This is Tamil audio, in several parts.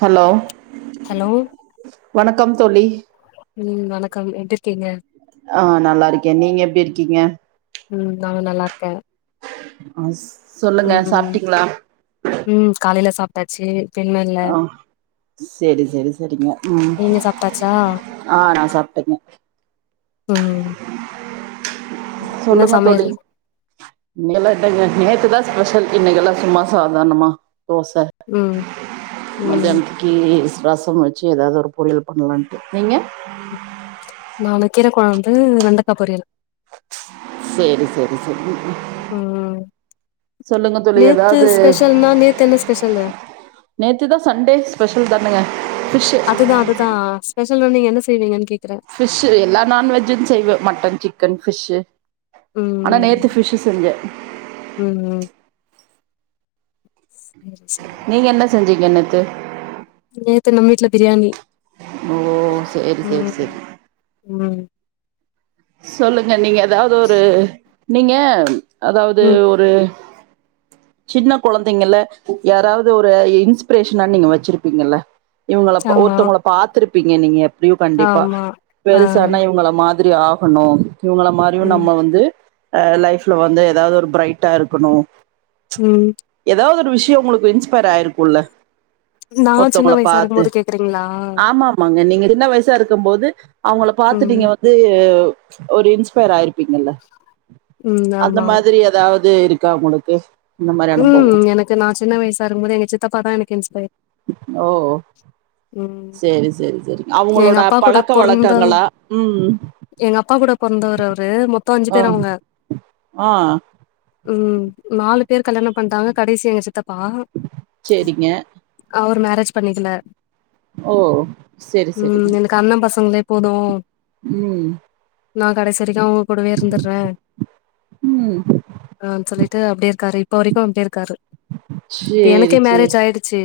ஹலோ ஹலோ வணக்கம் தோழி ம் வணக்கம் எப்டி இருக்கீங்க ஆ நல்லா இருக்கே நீங்க எப்டி இருக்கீங்க ம் நா நல்லா இருக்கே அ சொல்லுங்க ம் சாப்டீங்களா ம் காலையில சாப்ட்டாச்சு இப்ப இன்னு இல்ல ஆ சேரி சேரி சேரிங்க ம் நீங்க சாப்ட்டாச்சா ஆ நா சாப்ட்டேங்க ம் என்ன சொல்லுங்க தோழி சமையல் இன்ல்லா எனாங்க நேத்துதா ஸ்பெஷல் இன்னைக்கு எல்லா சும்மா சாதாரணமா தோச ம் ம் மத்யானத்திகி ரசம் வச்சு ஏதாவது ஒரு பொரியல் பண்ணலான்ட்டு நீங்க நானு கீரக்கொழம்பு வெண்டக்கா பொரியல் சேரி சேரி சேரி ம் சொல்லுங்க தோழி நேத்து ஏதாவது ஸ்பெஷல்னா நேத்து என்ன ஸ்பெஷல் நேத்து தா சண்டே ஸ்பெஷல் தானுங்க ப்பிஷ் அதுதா அதுதா ஸ்பெஷல் வந்து நீங்க என்ன செய்வீங்கன்னு கேக்குற ஃபிஷ் எல்லா நான்வெஜ்ஜு செய்வே மட்டன் சிக்கன் ஃபிஷ் ஆனா நேத்து ம் ஃபிஷ் செஞ்சே ம் சரி சரி நீங்க என்ன செஞ்சிங்க நேத்து நேத்து நம்ம வீட்ல பிரியாணி ஓ சேரி சேரி ம் சேரி ம் சொல்லுங்க நீங்க ஏதாவது ஒரு நீங்க அதாவது ம் ஒரு சின்ன கொழந்தைங்கல யாராவது ஒரு இன்ஸ்பிரேஷன நீங்க வச்சிருப்பீங்கல்ல இவ்ங்கள ஆமா ஒருத்தவுங்கள பாத்துருப்பீங்க நீங்க ரியு கண்டிப்பா ஆமா ஆ பெருச ஆனா இவுங்கள மாதுரி ஆகணு இவங்கள மாத் இவ் ம் நம்ம வந்து அ லைஃப்ல வந்து எதாவ்து ஒரு ப்ரரைட்டா இருக்குணு ம் எதாவ்து ஒரு விஷ்ய உங்களுக்கு இன்ஸ்பயர் ஆயிருக்குல்ல நா சின்ன ஒருத்தவுங்கல வயசா இருக்கும் பாத்து போது கேக்குறீங்களா ஆமா மாங்க நீங்க சின்ன வய்சா இருக்கம்போது அவுங்கள பாத்து ம் நீங்க வந்து ஒரு இன்ஸ்பயர் ஆயிருப்பீங்கள்ள ம் அந்த ஆமா மாரி எதாவ் து இருக்கா உங்களுக்கு இந்த மாரி ம் அனுபவம். எனக்கு நா சின்ன வய்சா இருக்கும்போது எங்க சித்தப்பாதா எனக்கு இன்ஸ்பைர் ஓ சேரி சேரி சேரி எங்க அவுங்களோட அப்பா கூட பழக்க பொறந்த வழக்கங்களா ம் எங்க அப்பா கூட பொறந்தவ்ரு அவுரு மொத்தோ அஞ்சு ஆ. பேர் அவுங்க ஆ. ம் நாலு பேரு கல்யாண பண்ட்டாங்க கடைசி எங்க சித்தப்பா சரிங்க. அவுரு மேரேஜ் பண்ணிக்கில ஓ சேரி செரிங்க கண்ண பசங்ளே போது ம் நா கடேசி வரிக்கு அவுங்க கூடவே இருந்துற்ற ம். அ சொல்லிட்டு அப்டே இருக்காரு ஒரிக்கு அப்டடே இருக்காரு இப்ப சரி, எனக்கே மேரேஜ் சரி. ஆயிடுச்சு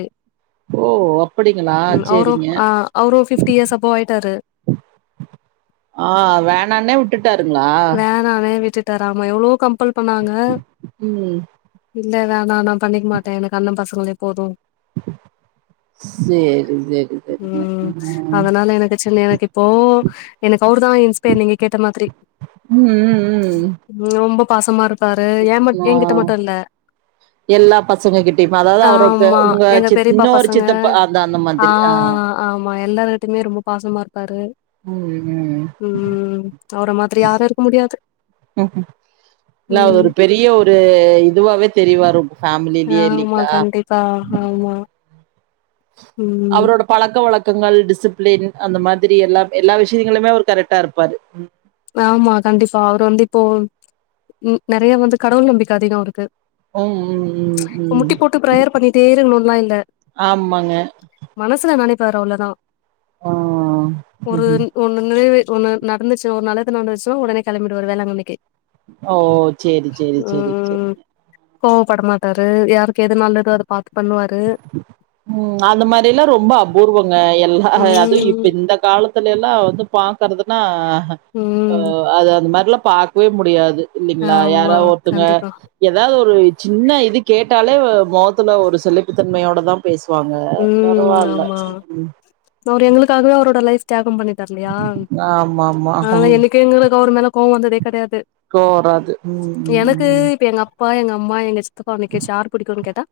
ஓ! அப்படிங்களா? ம் அவுரோப் சரிங்க. அ அ அவுரு ஒரு ஃபிஃப்ட்டி இயர்ஸ் அபோ ஆயிட்டாரு ஆ வேணானே உட்டுட்டாருங்ளா அ வே விட்டுட்டு ஆமா எவ்ளோ கம்ப்பல் பண்ணாங்க ம். இல்ல வேணா நா பண்ணிக்மாட்டே எனக்கு அண்ண பசங்களே போது சேரி ம் அதனால எனக்கு சின்ன எனக்கு இப்போ எனக்கு அவுரு தா இன்ஸ்பைர் நீங்க கேட்ட மாத்ரி ம் ம் ம். நொம்ப பாசமா இருப்பாரு ஏம்ப ஏ ஆ. கிட்ட மட்டு இல்ல எல்லா பசங்க கிட்டயுமே அதாவ்து அவர் வந்து ஆமா உங்க எங்க சித் பெரியப்பா இன்னொரு பசங்க சித்தப்பு அந்த அந்த ஆ மாதுரி அ ஆமா எல்லாருகிட்யுமே ரொம்ப பாசமா இருப்பாரு ம் ம் அவுர மா ரி யாரு இருக்க முடியாது ம் இல்ல அது ம் ஒரு பெரிய ஒரு இதுவாவே தெரிய்வாரு உங் பேம்லிலியே இல்லிங்ளா அ ஹாமா அவுரோட பழக்க வழக்கங்கள் டிசிப்ளின் அந்த மாதுரி எல்லா எல்லா விஷ்யங்களிமே அவுர் கரெக்டா இருப்பாரு ஆமா கண்டிப்பா அவுரு வந்து இப்போ நெறைய வந்து கடவுள் நம்பிக்க அதிகோ அவுருக்கு ம் ம் ம் இப்ப ம் முட்டி போட்டு பிரயர் பண்ணிட்டே இருக்குணுன்லா இல்ல ஆமாங்க மனசுல நனைப்பாரு அவ்ளோதா ஆ ஒரு ம்ஹ்ம் ஒன்னு நிறைவி ஒன்னு நடந்துச் ஒரு நல்லது நடந்துச்சோ ஒடனே களம்பிடுவாரு வேளாங்கண்ணிக்கு ஒ ஒ சேரி சேரி சேரி சேரி ம் கோவப்பட மாட்டாரு யாருக்கு எது நல்லதோ அத பாத்து பண்ணுவாரு ம் அந்த மாரில்லா ரொம்ப அபூர்வங்க எல்லா அது இப்ப ம் இந்தக் காலத்துலல்லா வந்து பாக்கறதுனா ம் அது அந்த மாரில்லா பாக் வே முடியாது இல்லிங்ளா ஆமா யாரா ஒர்த்தங்க கண்டிப்பா ஏதாவ்து ஒரு சின்ன இது கேட்டாலே மொகத்துல ஒரு சலிப்புத்தன்மயோட தா பேசுவாங்க பரவால்ல ச அவுர் எங்களுக்காகவே அவரோட லைஃப் தியாக பண்ணிட்டாரு இல்லயா ஆமா ஆமா ஆனா ம் என்னக்யு எங்களுக்கு அவர் மேல கோவ வந்ததே கெடையாது கோவோ வராது ம் ம் எனக்கு ம் இப்ப எங்க அப்பா எங்க அம்மா எங்க சித்தப்பாவ நிக்க வச்சு யார் புடிக்குனு கேட்டா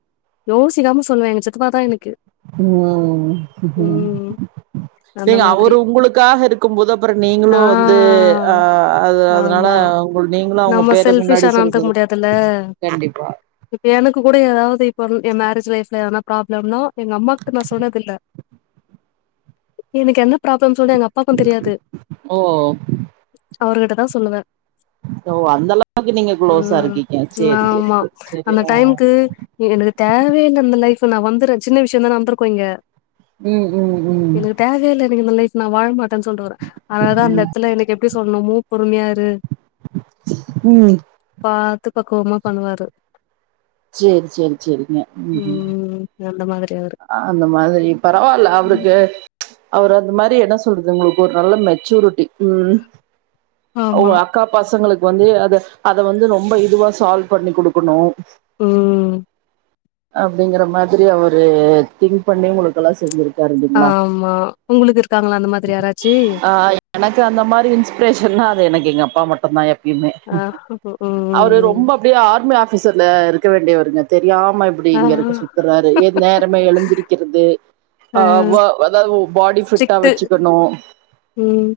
யோசிக்காம சொல்லுவே எங்க சித்தப்பா தா எனக்கு ம் ம் அந்த ஏங்க மாதிரி அவரு உங்களுக்காக இருக்கு போது அப்றோ நீங்களு ஆ வந்து ஆ அது அதனால ஆமா நீங்களு அவுங்க நம்ம பேருக்கு செல்ஃபிஷா முன்னாடி நடந்துக்க சொல்றது முடியாதுல்ல கண்டிப்பா இப்ப எனக்கு கூட ஏதாவ்து இப்ப எ மேரேஜ் லைப்ல எதனா ப்ராப்ளம்னா எங்க அம்மாக்கு நா சொன்னதுல்ல எனக்கு என்ன ப்ராப்ளம் சொன்ன எங்க அப் அப்பாக்கு தெரியாது ஓ அவருகிட்ட தா சொல்லுவே ஓ அந்த அளவுக்கு நீங்க க்ளோஸா ம் இருக்கீங்க சேரி சேரி ஆமா சேரி அந்த ஆ டைம்கு எனக்கு தேவயே இல்ல இந்த லைஃப் நா வந்துறே சின்ன விஷ்யோ தா நடந்திருக்கு இங்க ம் ம் ம் தேவையே இல்ல எனக்கு இந்த லைஃப் நா வாழ மாட்டேன்னு சொல்டுவே அழகா அந்த எடத்துல எனக்கு எப்டி சொல்லணுமோ பொறுமையா இருந் ம் து பாத்து பக்குவமா பண்ணுவாரு சேர் சேர் சேரிங்க ம் ம் அந்த மாதிரி அவரு அந்த மாதிரி பரவால்ல ம். அவருக்கு அவரு அந்த மாதிரி என்ன சொல்றது உங்களுக்கு ஒரு நல்ல மெச்சூரிட்டி ம் ஆமா உங்க அக்கா பசங்களுக்கு வந்து அத அத வந்து ரொம்ப இதுவா சால்வ் பண்ணி குடுக்கணு ம் அப்டிங்ற மாதிரி அவரு திங்க் பண்ணி உங்கக்கெல்லா செஞ்சிருக் ஆமா உங்களுக்கு இருக்காங்களா அந்த மாதிரி யாராச்சி ஆ எனக்கு அந்த மாரி இன்ஸ்பிரேஷன்னா அது எனக்கு எங்க அப்பா மட்டுதா எப் யுமே ஆ ம் அவரு ம் ரொம்ப அப்டியே ஆர் மி ஆபீசர்ல இருக்க வேண்டியவருங்க தெரியாம இபடி இங்க ஆஹா இருக்க சுத்துறாரு ஏ நேரமே எழுந்திருக்கிறது ஆ அ அ அதாவ்து பாடி ஃபிட்டா சிக்ஸ்த்து வச்சுக்கணு ம்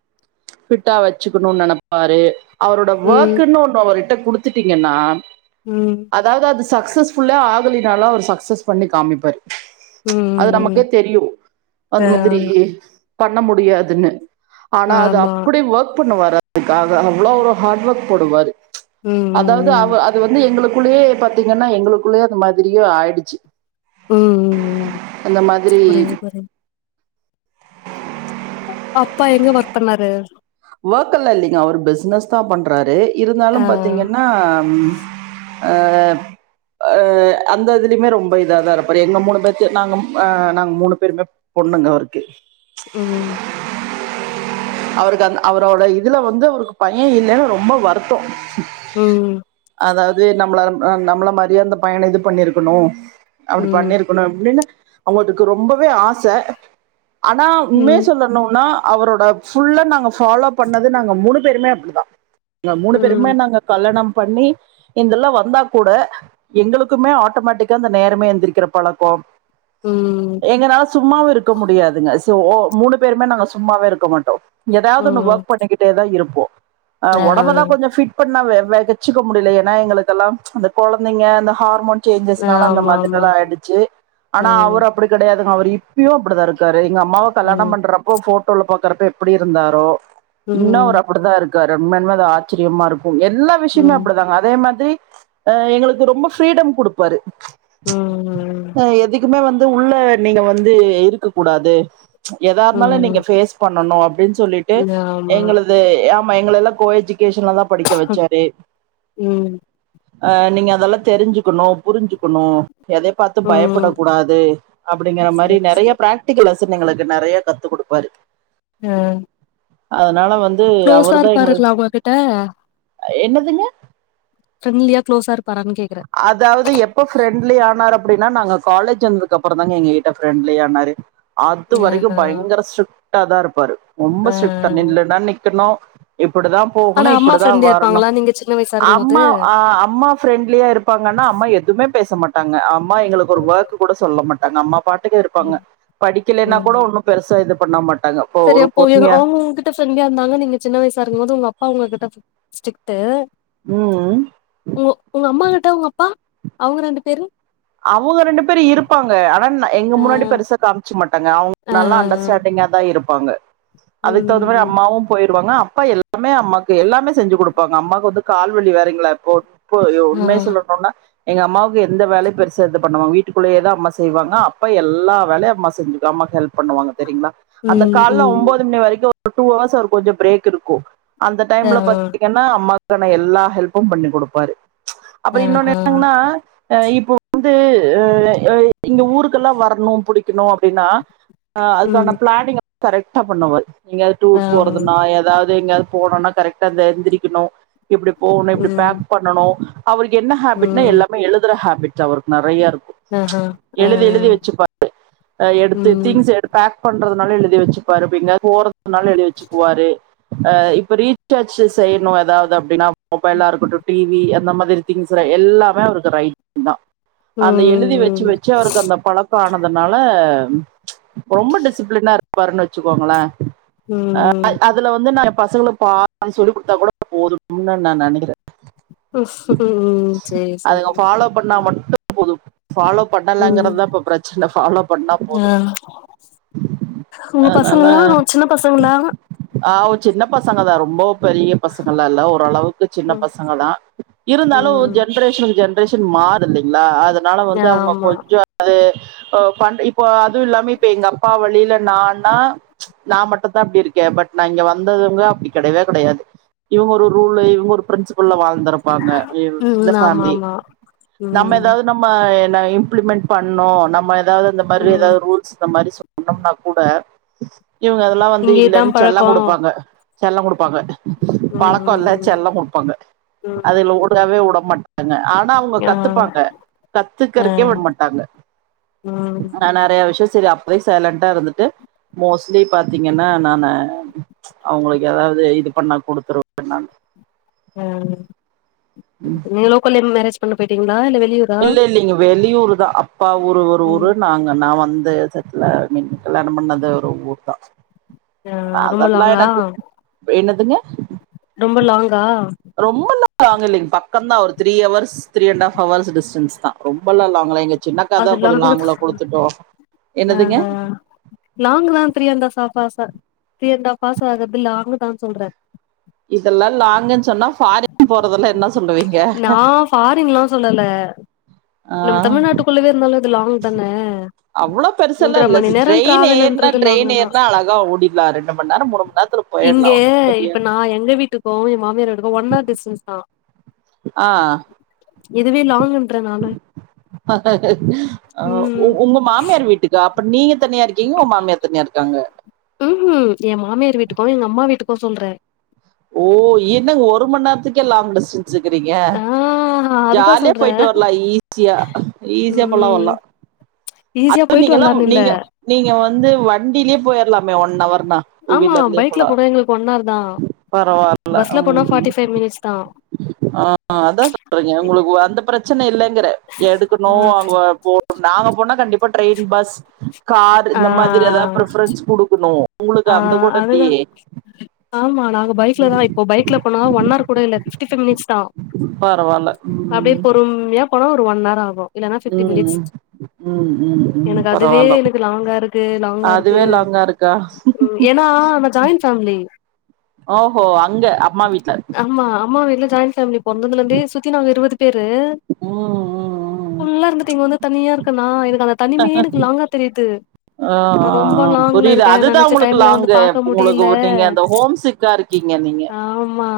ஃபிட்டா வச்சுக்குணுனு நெனப்பாரு அவரோட ம் ஒர்க்ன்னு ஒண்ணு அவர்ட்ட குடுத் த்துட்டீங்கன்னா ம் அதாது அது சக்சஸ்ஃபுல்லே ஆகலினாலு அவர் சக்சஸ் பண்ணி காமிப்பாரு அது ம் ம் நமக்கே தெரியு அந்த ஆ மாதிரி பண்ண முடியாதுன்னு ஆனா அது ஆமா அப்டி ஓர்க் பண்ணுவாரு அதுக்காக அவ்ளோ ஒரு ஹார்ட் ஒர்க் போடுவாரு ம் அதாவ்து ம் அவ அது வந்து எங்களுக்குள்ளேயே பாத்திங்கன்னா எங்களுக்குள்ளேயே அந்த மாதிரியே ஆய்டுச்சு ம் ம் ம் அந்த மாதிரி புரியுது புரியுது அப்பா எங்க ஒர்க் பண்ணாரு வொர்க்கல்லா இல்லைங்க அவரு பிசினஸ்தா பண்றாரு இருந்தாலு ஆ பாத்திங்கன்னா அ அந்த இதுலய்மே ரொம்ப இதா தா இருப்பாரு எங்க மூனு பேத்யு நாங்க அ நாங்க மூனு பேருமே பொண்ணுங்க அவருக்கு ம் அவருக்கு அந்த் அவரோட இதுல வந்து அவருக்கு பையெ இல்லன்னு ரொம்ப வருத்தோ ம் அதாவது நம்ள நம்ள மாரியே அந்த பையன இது பண்ணிருக்கணு ம் அப்டி பண்ணிருக்கனு அப்டின்னு அவுங்கடுக்கு ரொம்பவே ஆச ஆனா உண்மைய ம் சொல்லணுனா அவரோட ஃபுல்லா நாங்க பாலோ பண்ணது நாங்க மூனு பேருமே அப்டிதா இந்த மூனு பேருமே ம் நாங்க கல்லாணம் பண்ணி இதெல்லா வந்தா கூட எங்களுக்குமே ஆட்டோமேட்டிக்கா இந்த நேரமே எந்திரிக்கிற பழக்கொ ம் எங்கனால சும்மாவு இருக்க முடியாதுங்க சோ மூனு பேருமே நாங்க சும்மாவே இருக்க மாட்டோ ஏதாவது ஒன்னு ம் ஒர்க் பண்ணிக்கிட்டே தா இருப்போ அ ஆ ஒடம்ப தா கொஞ்சொ ஃபிட் பண்ணா வெ வெச்சுக்க முடிய்ல ஏன்னா எங்களுக்கெல்லா அந்த கொழந்தைங்க அந்த ஹார்மோன் சேஞ்சஸ்னால அந்த ஆமா ஆமா மாதுரலா ஆயிடுச்சு ஆ ஆனா அவர் அப்டி கெடையாதுங்க அவர் இப்பயு அப்டிதா இருக்காரு எங்க அம்மாவ கல்யாணம் ம் பண்றப்போ ஃபோட்டோல பாக்குறப்ப எப் எப்டி இருந்தாரோ இன்னொ அவரு ம் அப்புடுதா இருக்காரு உண்மையானுமே அது ஆச்சிரியமா இருக்கு எல்லா விஷ்யமே ம் அப்டிதாங்க அதே மாதிரி எங்களுக்கு ரொம்ப ஃப்ரீடம் குடுப்பாரு ம் ம் அ எதுக்குமே வந்து உள்ள நீங்க வந்து இருக்க கூடாது எதா இருந்தாலு நீங்க ம் ஃபேஸ் பண்ணனு அப்டின் சொல்லிட்டு ஆமா எங்கள து ஆமா எங்களெல்லா கோ எஜுகேஷன்லதா படிக்க வச்சாரு ம் அ நீங்க அதெல்லா தெருஞ்சுக்கனு புருஞ்சுக்கனு எதே பாத்து ம் பயப்புடக்கூடாது அப்டிங்கற சரி மாரி நெறைய சரி பிரா ட்டிகிளாஸ்னு எங்களுக்கு நெறைய கத்து குடுப்பாரு ம் அதனால வந்து கு்ளோஸா அவரு தா இருப்பாருங்ளா எங்களுக்கு உங்க கிட்ட என்னதுங்க ஃப்ரெண்ட்லியா குளோஸா இருப்பாரானு கேக்குறே அதாவது எப்ப ஃப்ரெண்ட்லி ஆனாரு அப்டின்னா நாங்க காலேஜ் வந்துக்கு அப்பறொந் தாங்க எங்க கிட்ட ஃப்ரெண்ட்லி ஆனாரு அது வரைக்கு ஆஹா பயங்கர ஸ்ட்ரிட்டா தா இருப்பாரு ரொம்ப ஆ ஸ்ட்ரிட்டா நில்லுன்னா நிக்கனு இப்புடுதா போகணு ஆனா அம்மா இப்புடுதா ஃப்ரெண்ட்லியா வரணு இருப்பாங்களா நீங்க சின்ன வயசா இருக்கும்போது அம்மா் அம்மா ஃப்ரெண்ட்லியா இருப்பாங்கன்னா அம்மா எதுமே பேச மாட்டாங்க அம்மா எங்களுக்கு ஒரு ஒர்க் கூட சொல்ல மாட்டாங்க அம்மா பாட் டுக்கு இருப்பாங்க ம் படிக்கலென்னா கோடொ ஒன்னு பெருசா இது பண்ண மாட் செரி அப்ப இவ்ங் அவுங்க உங் ட்ட ஃப்ரெண்ட்லியா இருந்தாங்க நீங்க சின்ன வயசா இருக்கும்போது உங்க அப்பா உங்ககிட்ட ஸ்ரிக்ட்டு ம் ம் உங்க உங்க அம்மா கிட்ட உங்க அப்பா அவுங்க ரெண்டு பேரு அவுங்க ரெண்டு பேரு இருப்பாங்க ஆனா எங்க ஆ முன்னாடி பெருசா காம்ச்சுக் மாட் டாங்க அவ்ங்க ஆ நல்லா அண்டர்ஸ்டாண்டிங்கா தா இருப்பாங்க அதுக் தகுந்த ம் மாரி ம் அம்மாவு போயிருவாங்க அப்பா எல்லா எல்லாமே அம்மாக்கு எல்லாமே செஞ்சு குடுப்பாங்க அம்மாக்கு வந்து கால்வலி வேறெங்ளா இப்போ ப்போ ஆ உண்மைய சொல்லணுனா எங்க அம்மாவுக்கு எந்த வேலையு பெரு பண்ணுவாங்க வீட்டுகுள்ளயேதா அம்மா செய்வாங்க அப்பா எல்லா வேலையு அம்மா செஞ்சு அம்மாக்கு ஹெல்ப் பண்ணுவாங்க தெரிய்ங்களா அந்த ம் கால்ல ம் ஒன்போது மணி வரைக்கு ஒரு டூ அவர்ஸ் அவர் கொஞ்சொ பிரேக் இருக்கு அந்த ஆ டைம்ல பாத்திங்கன்னா அ அம்மாக்கான எல்லா ஹெல்ப்பும் பண்ணி கொடுப்பாரு அப்புறோ இன்னொன்னு ஆஹா என்னங்கன்னா அ இப்போ வந்து அ இங்க ஊருக்கெல்லா வரணு புடிக்கணு அப்படின்னா ஆ ம் அதுக்கான பிளானிங்லா கரெக்ட்டா பண்ணுவாரு எங்கேயாது டூர் ஆ போறதுன்னா ஏதாவது எங்யாது போணுன்னா கரெக்டா இந்த எந்திரிக்கணு இப்பிடி போணு இப்பிடி ம் பேக் பண்ணணு அவருக்கு என்ன ஹேபிட்னா ம் எல்லாமே எழுதுற ஹேபிட் அவருக்கு நறையருக்கு ஆஹா ஆ எழுதி எழுதி வச்சுப்பாரு அ எடுத்து ம் திங்ஸ் எடுத் பேக் பண்றதுனால எழுதி வச்சுக்குவாரு இப்ப எங்கேயாது போறதுனாலு எழுதி வச்சுக்குவாரு அ இப்ப ரீசார்ஜ் செய்யணு ஏதாவது அப்படின்னா மொபைல்லா இருக்கட்டு டி வி அந்த மாதிரி திங்ஸெல்லா எல்லாமே அவருக்கு ரைட் தா அந்த எழுதி வெச்சு ம் வெச்சு அவருக்கு அந்த பழக்கோ ஆனதுனால ரொம்ப டிசிப்ளினா இருப்பாருன்னு வச்சுக்கோங்களே ம் அ அதுல வந்து நா என் பசங்களுக்கு பா சொல்லி் குடுத்தா கூட போதுன்ன நா நெனைக்கிறே ம் சேரி அதுங்க சேரி ஃபாலோ பண்ணா மட்டும் போது ஃபாலோ ம் பண்ணலங்கறதா இப்ப பிரச்சன ஃபாலோ பண்ணா ஆ போது உங்க பசங்கல்லா சின்ன பசங்களா ஆ சின்ன பசங்கதா ரொம்போ பெரிய பசங்கள்லா இல்ல ஓரளவுக்கு சின்ன ம் பசங்க தா இருந்தாலு ம் ஜென்ரேஷனுக்கு ஜென் ரெஷன் மாருல்லைங்ளா அதனால வந்து அவுங்க ஆமா கொஞ்சோ அ அது பண் இப்போ அதுவு இல்லாம இப்ப எங்க அப்பா வழியில நான்னா நா மட்டும்தா அப்டி இருக்கே பட் நா இங்க வந்ததுவங்க அப்டி கெடையவே கெடையாது இவுங்க ஒரு ரூல்லு இவுங்க ஒரு பிரின்சிபல்ல வாழ்ந்தருப்பாங்க இந்த ம் ஆமா ஃபேமிலி ஆமா நம்ம ம் ஏதாவது நம்ம ந இம்ப்ளிமெண்ட் பண்ணு நம்ம ஏதாவது அந்த மாதிரி ம் ஏதாவது ரூல் ஸ் இந்த மாரி சொன்னோம்னா கூட இவங்க அதெல்லா வந்து இங்க இதா இல்லன் செல்லோ பழக்கோ குடுப்பாங்க செல்லம் குடுப்பாங்க ம் பழக்கோல்லா ம் செல்ல குடுப்பாங்க ம் அதுல ம் உடவே உட மாட்டாங்க ஆ னால அவுங்க ஆ கத்துப்பாங்க ஆ கத்துக்கறக்கே உட மாட்டாங்க ம் ஆ நறைய விஷ்யோ செரி அப்பவே சைலன்ண்டா இருந்துட்டு மோஸ்ட்லி பாத்தீங்கன்னா நானு அவுங்களுக்கு ஏதாவது இது பண்ணா குடுத்துருவ நானு ம் நீங்க லோக்கல்லே மேரேஜ் பண்ண பேட்டீங்ளா இல்ல வெளியூர் இல்ல இல்லிங்க வெளியூர் தா அப்பா ஊர் ஒரு ம் ஊரு நாங்க நா வந்த ச லா மின் கல்யாணம் பண்ணது ஒரு ஊர் தா ஆ ரொம்ப அதெல்லா லாங்கா எனக்கு என்னதுங்க ரொம்ப லாங்கா ரொம்பல்லா லாங் இல்லைங்க பக்கம்தா ஒரு three hours three and half hours distance தா ரொம்பல்ல லாங் இல்லைங் சின்னக்கா தா அது கொஞ்சோ லாங்கு தா லாங்கள குடுத்துட்டோ என்னதுங்க லாங் தா த்ரீ அண்ட் சார்பாசா த்ரீ அண்ட் ஹாப் ஹவர்ஸ் ஆகுதுல்ல லாங்கு தா சொல்றே இதெல்லா லாங்குன் சொன்னா ஃபாரின் போறதெல்லா என்ன சொல்லுவீங்க நா ஃபாரின்லா சொல்லல்ல ஆ குள்ளவே இருந்தாலு அது லாங் தான அவ்ளோ பெருசெல்லா மூன்ற இல்ல மணி நேரோ ட்ரெயின் ஏருனா டிராவல்ன்றது ட்ரெயின் லாங்கு தா ஏர்னா அழகா ஓடிர்லா ரெண்டுமந் நேரோ மூணுமந்நேரத்துல இங்கே இப்ப நா எங்க வீட்டுக்கு என் மாமியார் வீட்டுக்கு ஒன் ஹவர் டிஸ்டன்ஸ் தா ஆ இதுவே லாங்ன்றேன் நானு ம் உங்க மாமியார் வீட்டுக்கா அப்ப நீங்க தனியா இருக்கீங்க உங்க மாமியார் தனியா இருக்காங்க ம் ஹும் என் மாமியார் வீட்டுக்கும் எங்க அம்மா வீட்டுக்கும் சொல்றேன் ஓ என்னங்க ஒருமன் நேரத்துக்கே லாங் டிஸ்டன்ஸ்கிறீங்க ஆ அதுதா ஜாலியா சொல்றே போயிட்டு வரலாம் ஈஸியா ஈஸியா போலாம் ம் வரலாம் ஈஸியா அதும் போயிட்டு நீங்கல்லாம் வரலான்னு இல்ல நீங்க நீங்க வந்து வண்டிலயே போயிறலாமே ஒன் அவர்னா ஆமா பைக்ல போனா எங்களுக்கு ஒன் ஹர் தான் பரவால்ல பஸ்ல போனா ம் ஃபார்ட்டி ஃபைவ் மினிட்ஸ் தான் ஆ அதான் சொல்றேங்க உங்ளுகு அந்த பிரச்னல்லங்கற எடுக்கணு ஆ அங்க போண நாங்க போனா கண்டிப்பா ட்ரெயின் பஸ் கார் இந்த மாதிரி ஏதாவது ஆ ப்ரஃபரன்ஸ் குடுக்கணு உங்ளுகு அந்த கூட அதுதா இல்லயே ஆமா நாங்க பைக்ல தான் இப்போ பைக்ல போனா ஒன் ஹர் கூட இல்ல ஃபிப்டி பைவ் மினிட்ஸ் தான் பரவால்ல அப்டியே ம் பொறுமையா போனா ஒரு ஒன் ஹர் ஆகும் இல்லலைன்னா பிப்டி மினிட்ஸ் ம் ம் ம் ம் எனக்கு அதுவே பரவாயில்ல எனக்கு லாங்கா இருக்கு லாங்கா இருக்கு அதுவே லாங்கா இருக்கா ஏன்னா நம்ம ஜாயிண்ட் பேமிலி ஓஹோ அங்க அம்மா வீட்ல ஆமா அம்மா எல்லாம் ஜாயிண்ட் ஃபமிலி பொறந்ததுல இருந்தே சுத்தி நாங்க இருவது பேரு ம் ம் ம் ல்ல இருந்துட்டு இங்க வந்து தனியா இருக்கேனா எனக்கு அந்த தனிமையே எனக்கு லாங்கா தெரியுது ஆ ஆ ரொம்ப ஆ லாங்ல புரியுது இருக்கு அதுதா நினைச்ச உங்களுக்கு டைம்ல வந்து லாங்கு பாக்க உங்களுக்கு முடியல நீங்க அந்த ஹோம் சிக்கா இருக்கீங்க நீங்க ஆமா